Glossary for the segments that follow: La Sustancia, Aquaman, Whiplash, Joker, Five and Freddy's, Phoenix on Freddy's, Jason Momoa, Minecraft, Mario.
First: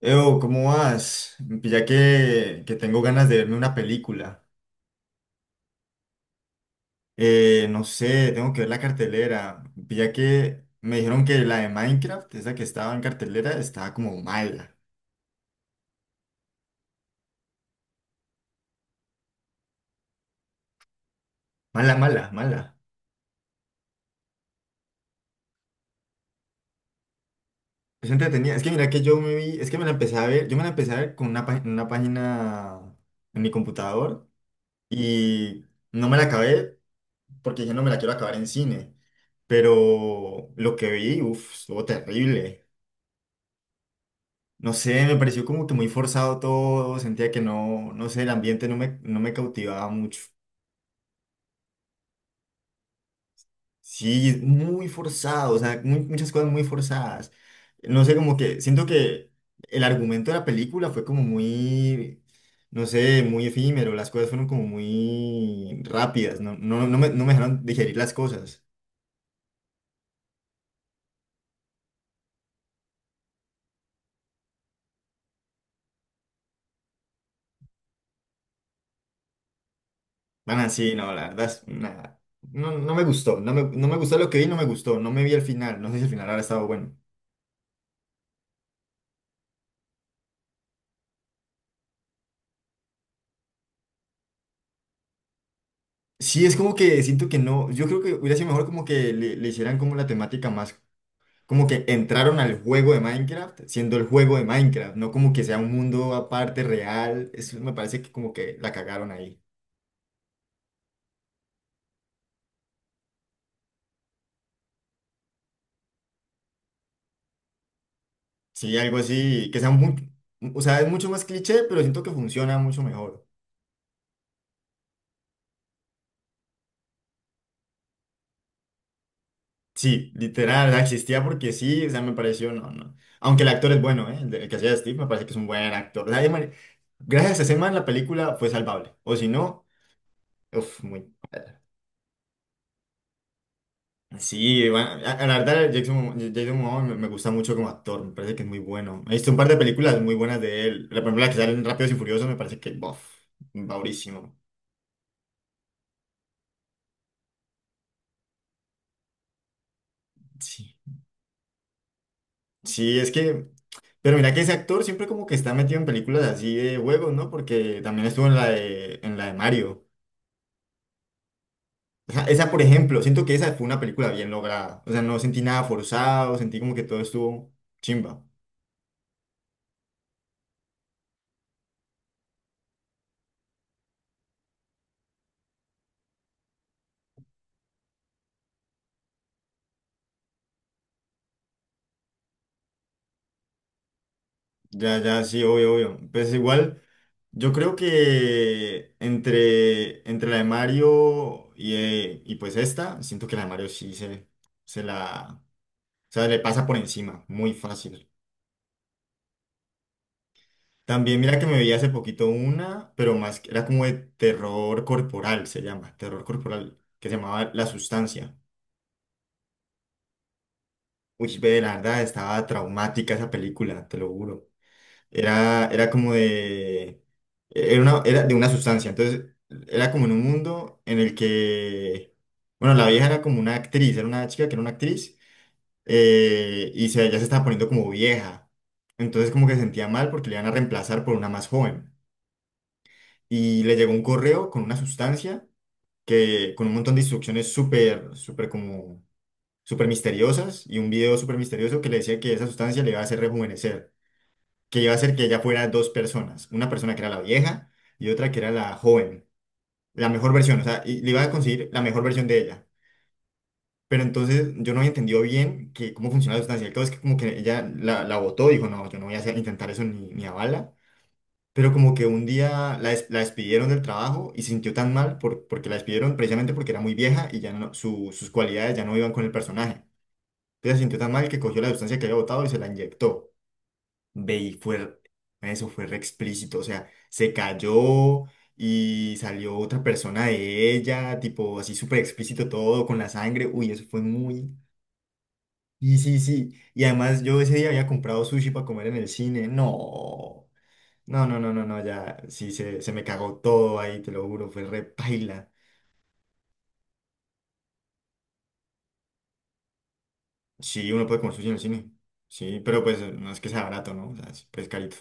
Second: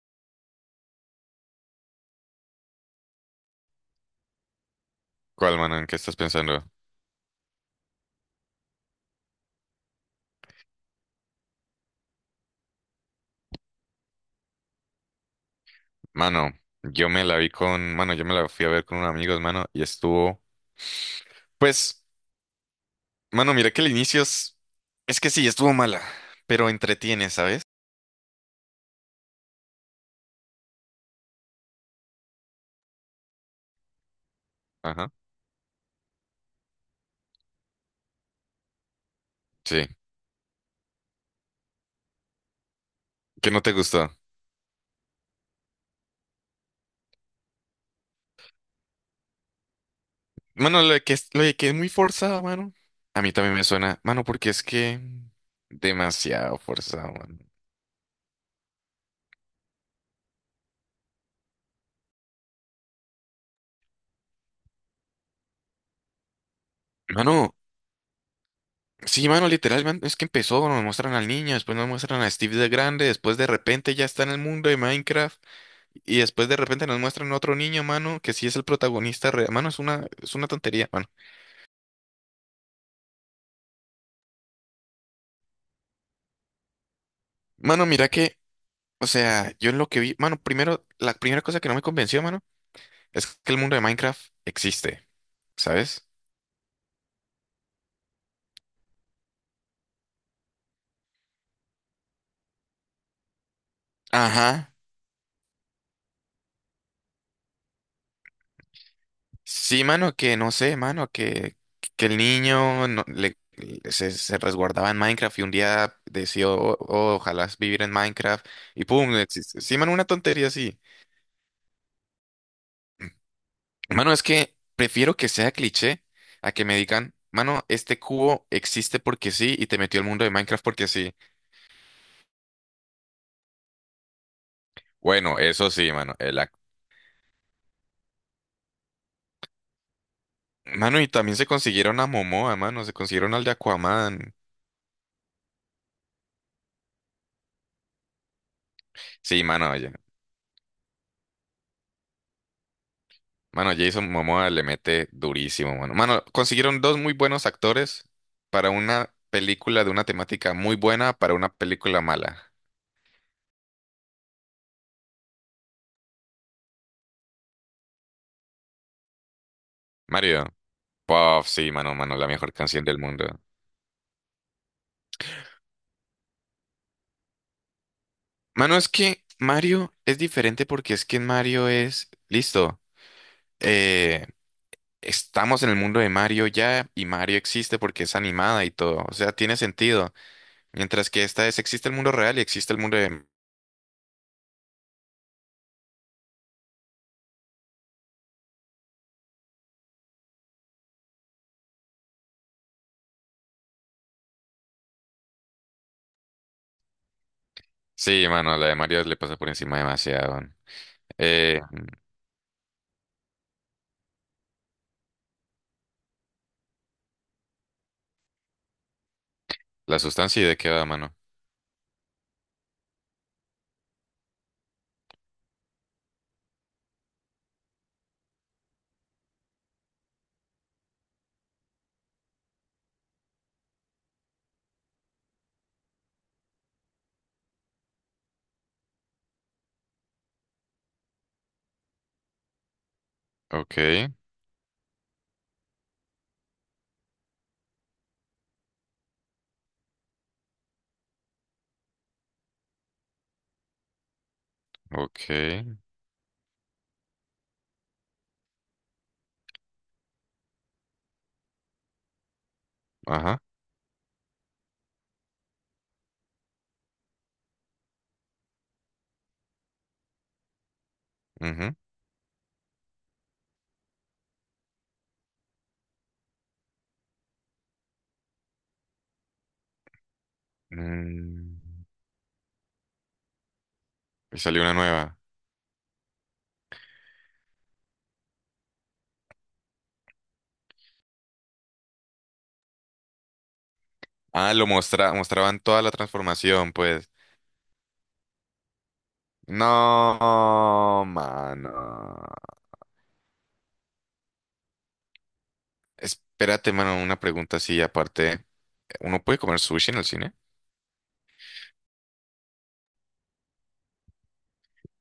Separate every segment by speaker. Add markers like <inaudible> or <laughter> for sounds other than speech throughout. Speaker 1: Eo, ¿cómo vas? Ya que tengo ganas de verme una película.
Speaker 2: ¿Cuál, mano? ¿En qué estás pensando?
Speaker 1: No sé, tengo que ver la cartelera. Ya que me dijeron que la de Minecraft, esa que estaba en cartelera, estaba como mala.
Speaker 2: Mano, yo me la fui a ver con unos amigos, mano, y estuvo,
Speaker 1: Mala,
Speaker 2: pues,
Speaker 1: mala, mala.
Speaker 2: mano, mira que el inicio es que sí, estuvo mala, pero entretiene, ¿sabes?
Speaker 1: Es entretenida. Es que mira que yo me vi, es que me la empecé a ver, yo me la empecé a ver con una página en mi computador
Speaker 2: Ajá.
Speaker 1: y no me la acabé porque dije no me la quiero acabar en cine.
Speaker 2: Sí,
Speaker 1: Pero lo que vi, uff, estuvo terrible.
Speaker 2: que no te gustó.
Speaker 1: No sé, me pareció como que muy forzado todo, sentía que no, no sé, el ambiente no me cautivaba mucho.
Speaker 2: Mano, lo de que es muy forzada, mano. A mí también me suena, mano,
Speaker 1: Sí,
Speaker 2: porque es
Speaker 1: muy
Speaker 2: que
Speaker 1: forzado, o sea, muchas cosas
Speaker 2: demasiado
Speaker 1: muy
Speaker 2: forzado,
Speaker 1: forzadas.
Speaker 2: mano.
Speaker 1: No sé, como que siento que el argumento de la película fue como muy, no sé, muy efímero, las cosas fueron como muy rápidas, no me
Speaker 2: Mano,
Speaker 1: dejaron digerir las cosas.
Speaker 2: sí, mano, literalmente es que empezó, nos muestran al niño, después nos muestran a Steve de grande, después de repente ya está en el mundo de Minecraft. Y después de repente nos muestran otro niño, mano, que sí es el protagonista real. Mano, es una
Speaker 1: Van
Speaker 2: tontería,
Speaker 1: así,
Speaker 2: mano.
Speaker 1: no, la verdad es nada. No, no me gustó, no me gustó lo que vi, no me gustó, no me vi el final, no sé si el final ahora estaba bueno.
Speaker 2: Mano, mira que, o sea, yo en lo que vi, mano, primero, la primera cosa que no me convenció, mano, es que el mundo de Minecraft existe, ¿sabes?
Speaker 1: Sí, es como que siento que no, yo creo que hubiera sido mejor como que le hicieran como la temática más, como que entraron al juego de Minecraft siendo el juego de
Speaker 2: Ajá.
Speaker 1: Minecraft, no como que sea un mundo aparte real, eso me parece que como que la cagaron ahí.
Speaker 2: Sí, mano, que no sé, mano, que el niño se resguardaba en Minecraft y un día decidió, "Oh, ojalá vivir en Minecraft
Speaker 1: Sí,
Speaker 2: y
Speaker 1: algo
Speaker 2: pum,
Speaker 1: así,
Speaker 2: existe".
Speaker 1: que sea
Speaker 2: Sí, mano, una
Speaker 1: muy,
Speaker 2: tontería
Speaker 1: o
Speaker 2: así.
Speaker 1: sea, es mucho más cliché, pero siento que funciona mucho mejor.
Speaker 2: Mano, es que prefiero que sea cliché a que me digan, mano, este cubo existe porque sí y te metió al
Speaker 1: Sí,
Speaker 2: mundo de Minecraft
Speaker 1: literal,
Speaker 2: porque sí.
Speaker 1: existía porque sí, o sea, me pareció, no, no. Aunque el actor es bueno, ¿eh? El que hacía de Steve me parece que es
Speaker 2: Bueno,
Speaker 1: un
Speaker 2: eso
Speaker 1: buen
Speaker 2: sí,
Speaker 1: actor. O
Speaker 2: mano.
Speaker 1: sea, gracias a ese man la película fue salvable, o si no, uff.
Speaker 2: Mano, y también se consiguieron a Momoa, mano, se consiguieron al de Aquaman.
Speaker 1: Sí, bueno, a la verdad Jason, Jason Momoa me gusta mucho como actor, me parece que es muy bueno. He visto un
Speaker 2: Sí,
Speaker 1: par de
Speaker 2: mano, oye.
Speaker 1: películas muy buenas de él. La primera que sale en Rápidos y Furiosos me parece que, bof,
Speaker 2: Mano, Jason
Speaker 1: baurísimo.
Speaker 2: Momoa le mete durísimo, mano. Mano, consiguieron dos muy buenos actores para una película de una temática
Speaker 1: Sí.
Speaker 2: muy buena para una película mala.
Speaker 1: Sí, es que, pero mira que ese actor siempre como que está metido en películas así de juegos, ¿no? Porque también estuvo en la de Mario.
Speaker 2: Mario. Puff, sí, mano,
Speaker 1: O
Speaker 2: mano,
Speaker 1: sea,
Speaker 2: la
Speaker 1: esa,
Speaker 2: mejor
Speaker 1: por
Speaker 2: canción del
Speaker 1: ejemplo, siento
Speaker 2: mundo.
Speaker 1: que esa fue una película bien lograda. O sea, no sentí nada forzado, sentí como que todo estuvo chimba.
Speaker 2: Mano, es que Mario es diferente porque es que en Mario es, listo, eh, estamos en el mundo de Mario ya y Mario existe porque es animada y todo, o sea, tiene sentido. Mientras que existe el mundo real y existe el mundo de...
Speaker 1: Ya, ya, sí, obvio, obvio. Pues igual. Yo creo que entre la de Mario y pues esta, siento que la de Mario sí se la, o sea, le pasa por encima, muy fácil.
Speaker 2: Sí, mano, la de Mario le pasa por encima demasiado. Man.
Speaker 1: También mira que me
Speaker 2: Eh,
Speaker 1: vi hace poquito una, pero más, era como de terror corporal, se llama, terror corporal, que se llamaba La Sustancia.
Speaker 2: la sustancia y de qué va, mano.
Speaker 1: Uy, ve, la verdad, estaba traumática esa película, te lo juro. Era como de. Era de una sustancia. Entonces, era como en un mundo en el que. Bueno, la vieja era como una actriz, era una chica que era una actriz, y ya se estaba poniendo como vieja. Entonces, como que se sentía mal porque le iban a reemplazar por una más joven. Y le
Speaker 2: Ok,
Speaker 1: llegó un correo con una sustancia que, con un montón de instrucciones súper, súper, como súper misteriosas y un video súper misterioso que le decía que esa sustancia le iba a hacer rejuvenecer, que iba a hacer que
Speaker 2: ok,
Speaker 1: ella fuera dos personas, una persona que era la vieja y otra que era la joven, la mejor versión, o sea, y le iba a conseguir la mejor versión de ella.
Speaker 2: ajá.
Speaker 1: Pero entonces yo no había entendido bien que cómo funcionaba la sustancia. El caso es que como que ella la votó, dijo, no, yo no voy a intentar eso ni a bala. Pero
Speaker 2: Ujú.
Speaker 1: como que un día la despidieron del trabajo y se sintió tan mal porque la despidieron precisamente porque era muy vieja y ya no, sus cualidades ya no iban con el personaje. Entonces se sintió tan mal que
Speaker 2: Mm,
Speaker 1: cogió la sustancia que había votado y se la inyectó. Ve
Speaker 2: y
Speaker 1: y
Speaker 2: salió una
Speaker 1: fue,
Speaker 2: nueva.
Speaker 1: eso fue re explícito, o sea, se cayó y salió otra persona de ella, tipo así súper explícito todo, con la sangre, uy, eso fue muy.
Speaker 2: Ah, lo mostraban toda la
Speaker 1: Y sí, sí,
Speaker 2: transformación,
Speaker 1: y
Speaker 2: pues.
Speaker 1: además yo ese día había comprado sushi para comer en el cine, no,
Speaker 2: No,
Speaker 1: no, no, no, no, no, ya,
Speaker 2: mano.
Speaker 1: sí, se me cagó todo ahí, te lo juro, fue re paila.
Speaker 2: Espérate, mano, una pregunta así aparte. ¿Uno puede comer sushi en el cine?
Speaker 1: Sí, uno puede comer sushi en el cine, sí, pero pues no es que sea barato, ¿no? O sea, es pues, carito.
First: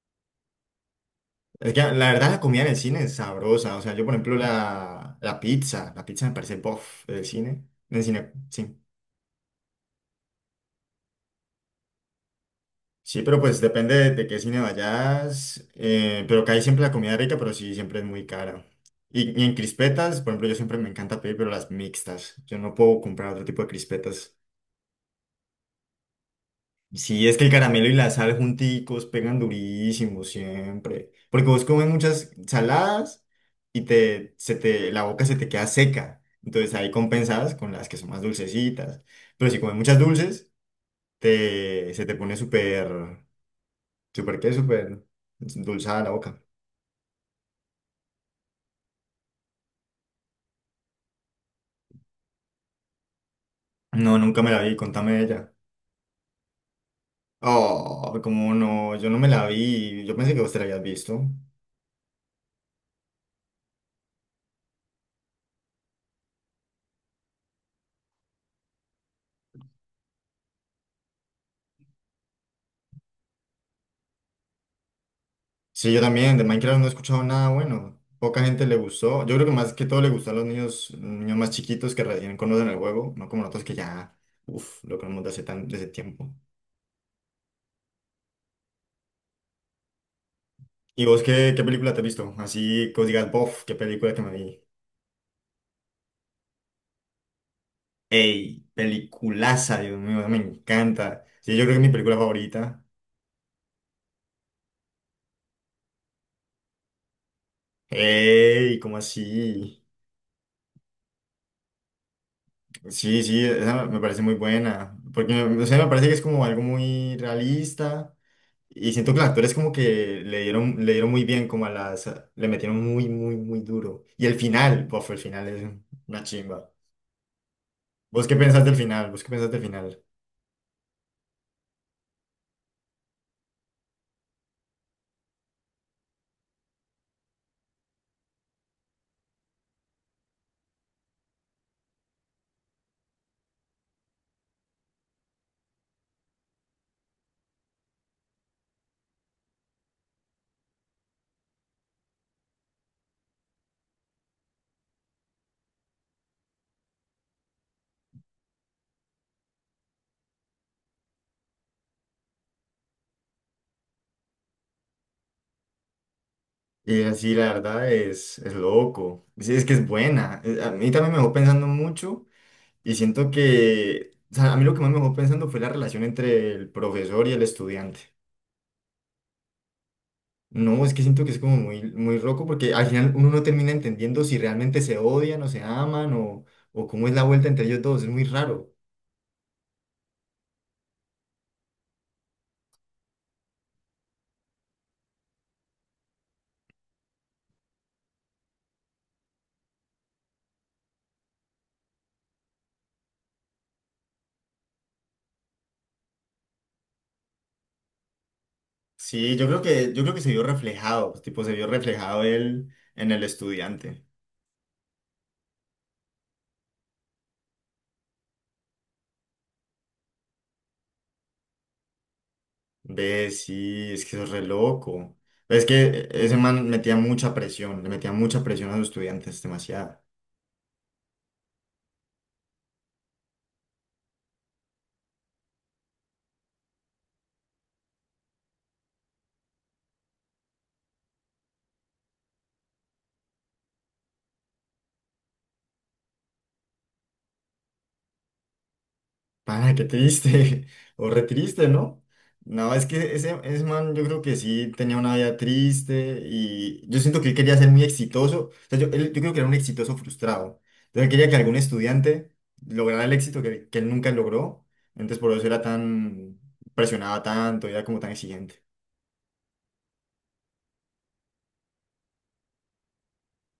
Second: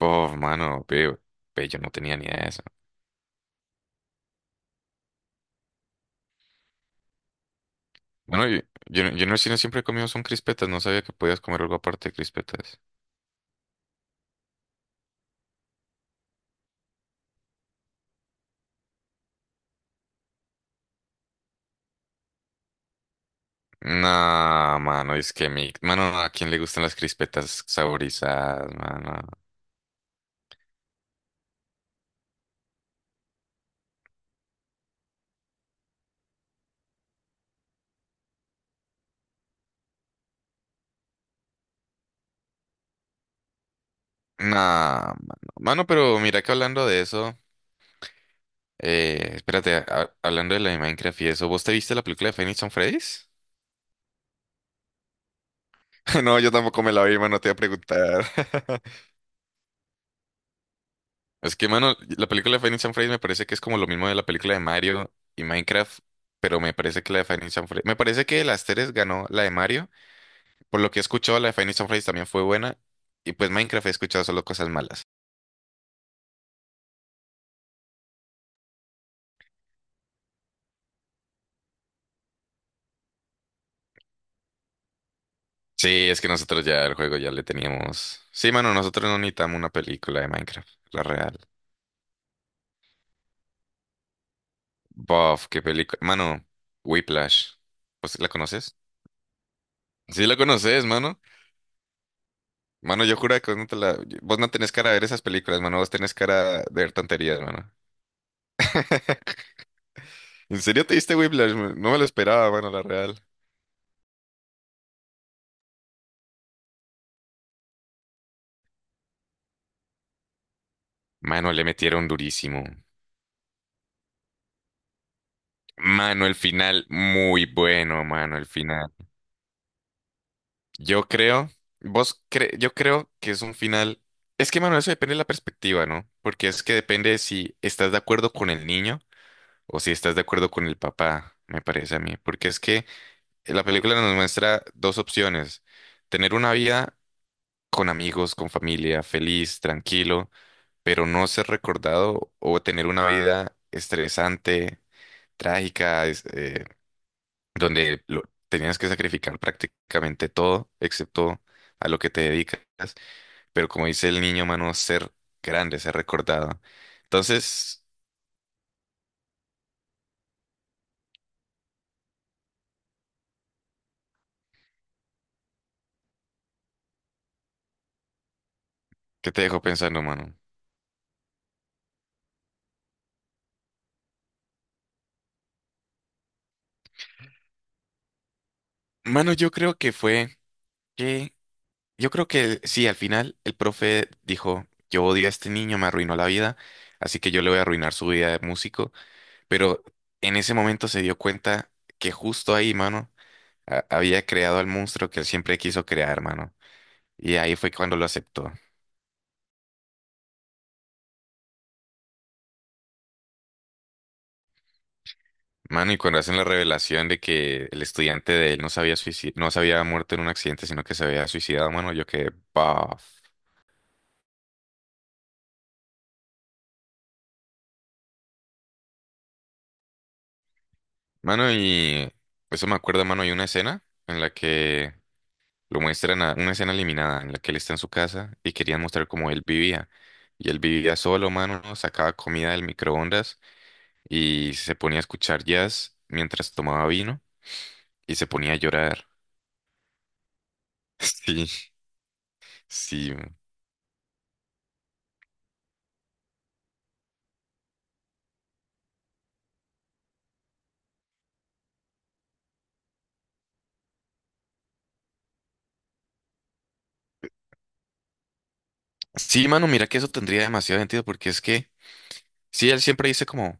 Speaker 2: Oh, mano, veo. Ve,
Speaker 1: Es
Speaker 2: yo
Speaker 1: que
Speaker 2: no
Speaker 1: la
Speaker 2: tenía ni
Speaker 1: verdad la
Speaker 2: idea de
Speaker 1: comida
Speaker 2: eso.
Speaker 1: en el cine es sabrosa. O sea, yo por ejemplo la pizza me parece bof del cine. Del cine,
Speaker 2: Bueno, yo,
Speaker 1: sí.
Speaker 2: yo, yo en el cine siempre he comido son crispetas. No sabía que podías comer algo aparte de crispetas.
Speaker 1: Sí, pero pues depende de qué cine vayas. Pero que hay siempre la comida rica, pero sí, siempre es muy cara. Y en crispetas, por ejemplo, yo siempre me encanta pedir, pero las mixtas. Yo no puedo comprar otro tipo de crispetas.
Speaker 2: No, mano, es que mi... Mano, ¿a quién le gustan las
Speaker 1: Sí, es que el
Speaker 2: crispetas
Speaker 1: caramelo y la sal
Speaker 2: saborizadas,
Speaker 1: junticos
Speaker 2: mano?
Speaker 1: pegan durísimo siempre. Porque vos comes muchas saladas y la boca se te queda seca. Entonces ahí compensadas con las que son más dulcecitas. Pero si comes muchas dulces, se te pone súper, súper qué,
Speaker 2: No,
Speaker 1: súper
Speaker 2: mano. Mano,
Speaker 1: dulzada la
Speaker 2: pero
Speaker 1: boca.
Speaker 2: mira que hablando de eso... Espérate, hablando de la de Minecraft y eso, ¿vos te viste la película de Phoenix on Freddy's?
Speaker 1: No, nunca me la vi, contame de ella.
Speaker 2: <laughs> No, yo tampoco me la vi, mano, te iba a
Speaker 1: Oh,
Speaker 2: preguntar.
Speaker 1: cómo
Speaker 2: <laughs>
Speaker 1: no, yo no me la vi. Yo pensé que vos te la habías visto.
Speaker 2: Es que, mano, la película de Five and Freddy's me parece que es como lo mismo de la película de Mario y Minecraft, pero me parece que la de Five and Freddy's... Me parece que de las tres ganó la de Mario. Por lo que he escuchado, la de Five and Freddy's también fue buena. Y pues Minecraft he escuchado solo cosas malas.
Speaker 1: Sí, yo también, de Minecraft no he escuchado nada bueno. Poca gente le gustó. Yo creo que más que todo le gustó a los niños, niños más chiquitos que recién conocen el juego, no como nosotros que ya, uff, lo conocemos desde hace desde
Speaker 2: Sí, es que
Speaker 1: tiempo.
Speaker 2: nosotros ya el juego ya le teníamos... Sí, mano, nosotros no necesitamos una película de Minecraft, la
Speaker 1: ¿Y vos
Speaker 2: real.
Speaker 1: qué película te has visto? Así que os digas, bof, qué película que me vi.
Speaker 2: Buff, qué película... Mano, Whiplash. Pues, ¿la
Speaker 1: Ey,
Speaker 2: conoces?
Speaker 1: peliculaza, Dios
Speaker 2: Sí,
Speaker 1: mío,
Speaker 2: la
Speaker 1: me
Speaker 2: conoces, mano.
Speaker 1: encanta. Sí, yo creo que es mi película favorita.
Speaker 2: Mano, yo juro que vos no, te la... vos no tenés cara de ver esas películas, mano. Vos tenés cara de ver tonterías, mano.
Speaker 1: Ey, ¿cómo
Speaker 2: <laughs>
Speaker 1: así?
Speaker 2: ¿En serio te diste Whiplash? No, me lo esperaba, mano, la real.
Speaker 1: Sí, sí, esa me parece muy buena. Porque, o sea, me parece que es como algo muy realista. Y siento que los actores como que le dieron muy bien,
Speaker 2: Mano, le
Speaker 1: como a
Speaker 2: metieron
Speaker 1: las. Le
Speaker 2: durísimo.
Speaker 1: metieron muy, muy, muy duro. Y el final, bof, el final es una
Speaker 2: Mano, el
Speaker 1: chimba.
Speaker 2: final, muy bueno,
Speaker 1: ¿Vos qué
Speaker 2: mano, el
Speaker 1: pensás del
Speaker 2: final.
Speaker 1: final? ¿Vos qué pensás del final?
Speaker 2: Yo creo, yo creo que es un final. Es que, mano, eso depende de la perspectiva, ¿no? Porque es que depende si estás de acuerdo con el niño o si estás de acuerdo con el papá, me parece a mí. Porque es que la película nos muestra dos opciones. Tener una vida con amigos, con familia, feliz, tranquilo, pero no ser recordado, o tener una vida estresante, trágica, donde tenías que sacrificar prácticamente todo, excepto a lo que te dedicas, pero como dice el niño, mano, ser grande, ser recordado.
Speaker 1: Y así, la
Speaker 2: Entonces,
Speaker 1: verdad, es loco. Sí, es que es buena. A mí también me dejó pensando mucho y siento que, o sea, a mí lo que más me dejó pensando fue la relación entre el profesor y el estudiante.
Speaker 2: ¿qué te dejó pensando, mano?
Speaker 1: No, es que siento que es como muy, muy loco porque al final uno no termina entendiendo si realmente se odian o se aman o cómo es la vuelta entre ellos dos. Es muy raro.
Speaker 2: Mano, que, yo creo que sí, al final el profe dijo, yo odio a este niño, me arruinó la vida, así que yo le voy a arruinar su vida de músico. Pero en ese momento se dio cuenta que justo ahí, mano, había creado al monstruo que él siempre quiso crear, mano. Y ahí fue cuando lo aceptó.
Speaker 1: Sí, yo creo que se vio reflejado, pues, tipo, se vio reflejado él en el estudiante.
Speaker 2: Mano, y cuando hacen la revelación de que el estudiante de él no sabía había no se había muerto en un accidente, sino que se había suicidado, mano, yo quedé, "Paf".
Speaker 1: Ve, sí, es que eso es re loco. Es que ese man metía mucha presión, le metía mucha presión a los estudiantes, demasiado.
Speaker 2: Mano, y eso me acuerda, mano, hay una escena en la que lo muestran, una escena eliminada, en la que él está en su casa y querían mostrar cómo él vivía. Y él vivía solo, mano, sacaba comida del microondas y se ponía a escuchar jazz mientras tomaba vino y se ponía a llorar.
Speaker 1: Pana, qué triste, <laughs> o re
Speaker 2: <laughs>
Speaker 1: triste,
Speaker 2: Sí,
Speaker 1: ¿no? No, es
Speaker 2: sí.
Speaker 1: que ese man yo creo que sí tenía una vida triste y yo siento que él quería ser muy exitoso, o sea, yo creo que era un exitoso frustrado, entonces él quería que algún estudiante lograra el éxito que él nunca logró, entonces por eso era presionaba tanto, era como tan exigente,
Speaker 2: Sí, mano, mira que eso tendría demasiado sentido porque es que, sí, él siempre dice como,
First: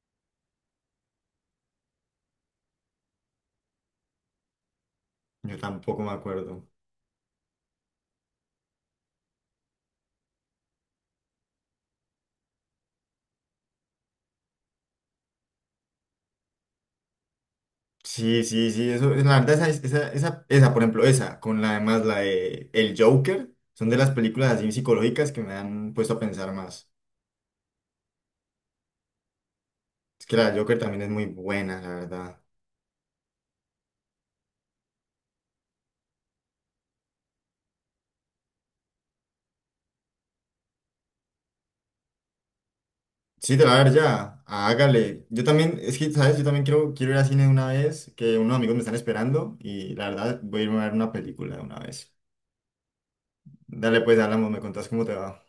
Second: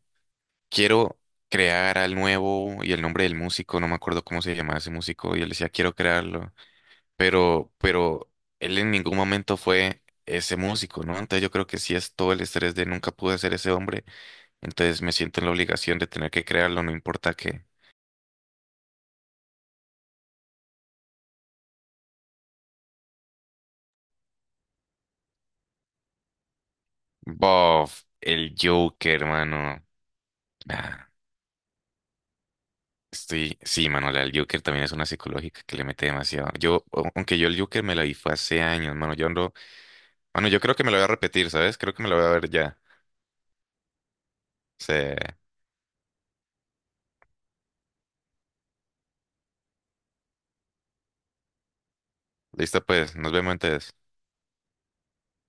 Speaker 2: quiero crear al nuevo y el nombre del músico, no me acuerdo cómo se llamaba ese músico, y él
Speaker 1: yo
Speaker 2: decía, quiero
Speaker 1: tampoco me
Speaker 2: crearlo,
Speaker 1: acuerdo.
Speaker 2: pero él en ningún momento fue ese músico, ¿no? Entonces yo creo que sí es todo el estrés de nunca pude ser ese hombre, entonces me siento en la obligación de tener que crearlo, no importa qué.
Speaker 1: Sí, sí, sí, eso, la verdad, esa, por ejemplo, esa, con la además la de El Joker, son de las películas así psicológicas que me han puesto a pensar más.
Speaker 2: Bof, el Joker, mano.
Speaker 1: Es que la Joker también es
Speaker 2: Ah,
Speaker 1: muy buena, la verdad.
Speaker 2: estoy, sí, Manuel, el Joker también es una psicológica que le mete demasiado. Aunque yo el Joker me la vi fue hace años, mano, yo ando, mano, yo creo que me la voy a repetir, ¿sabes? Creo que me la voy a ver ya.
Speaker 1: Sí, te la voy a ver ya.
Speaker 2: Se,
Speaker 1: Hágale. Yo también, es que, ¿sabes? Yo también quiero ir al cine de una vez, que unos amigos me están esperando y la verdad voy a irme a ver una película de una vez.
Speaker 2: Listo pues, nos vemos entonces.
Speaker 1: Dale, pues, hablamos, me contás cómo te va.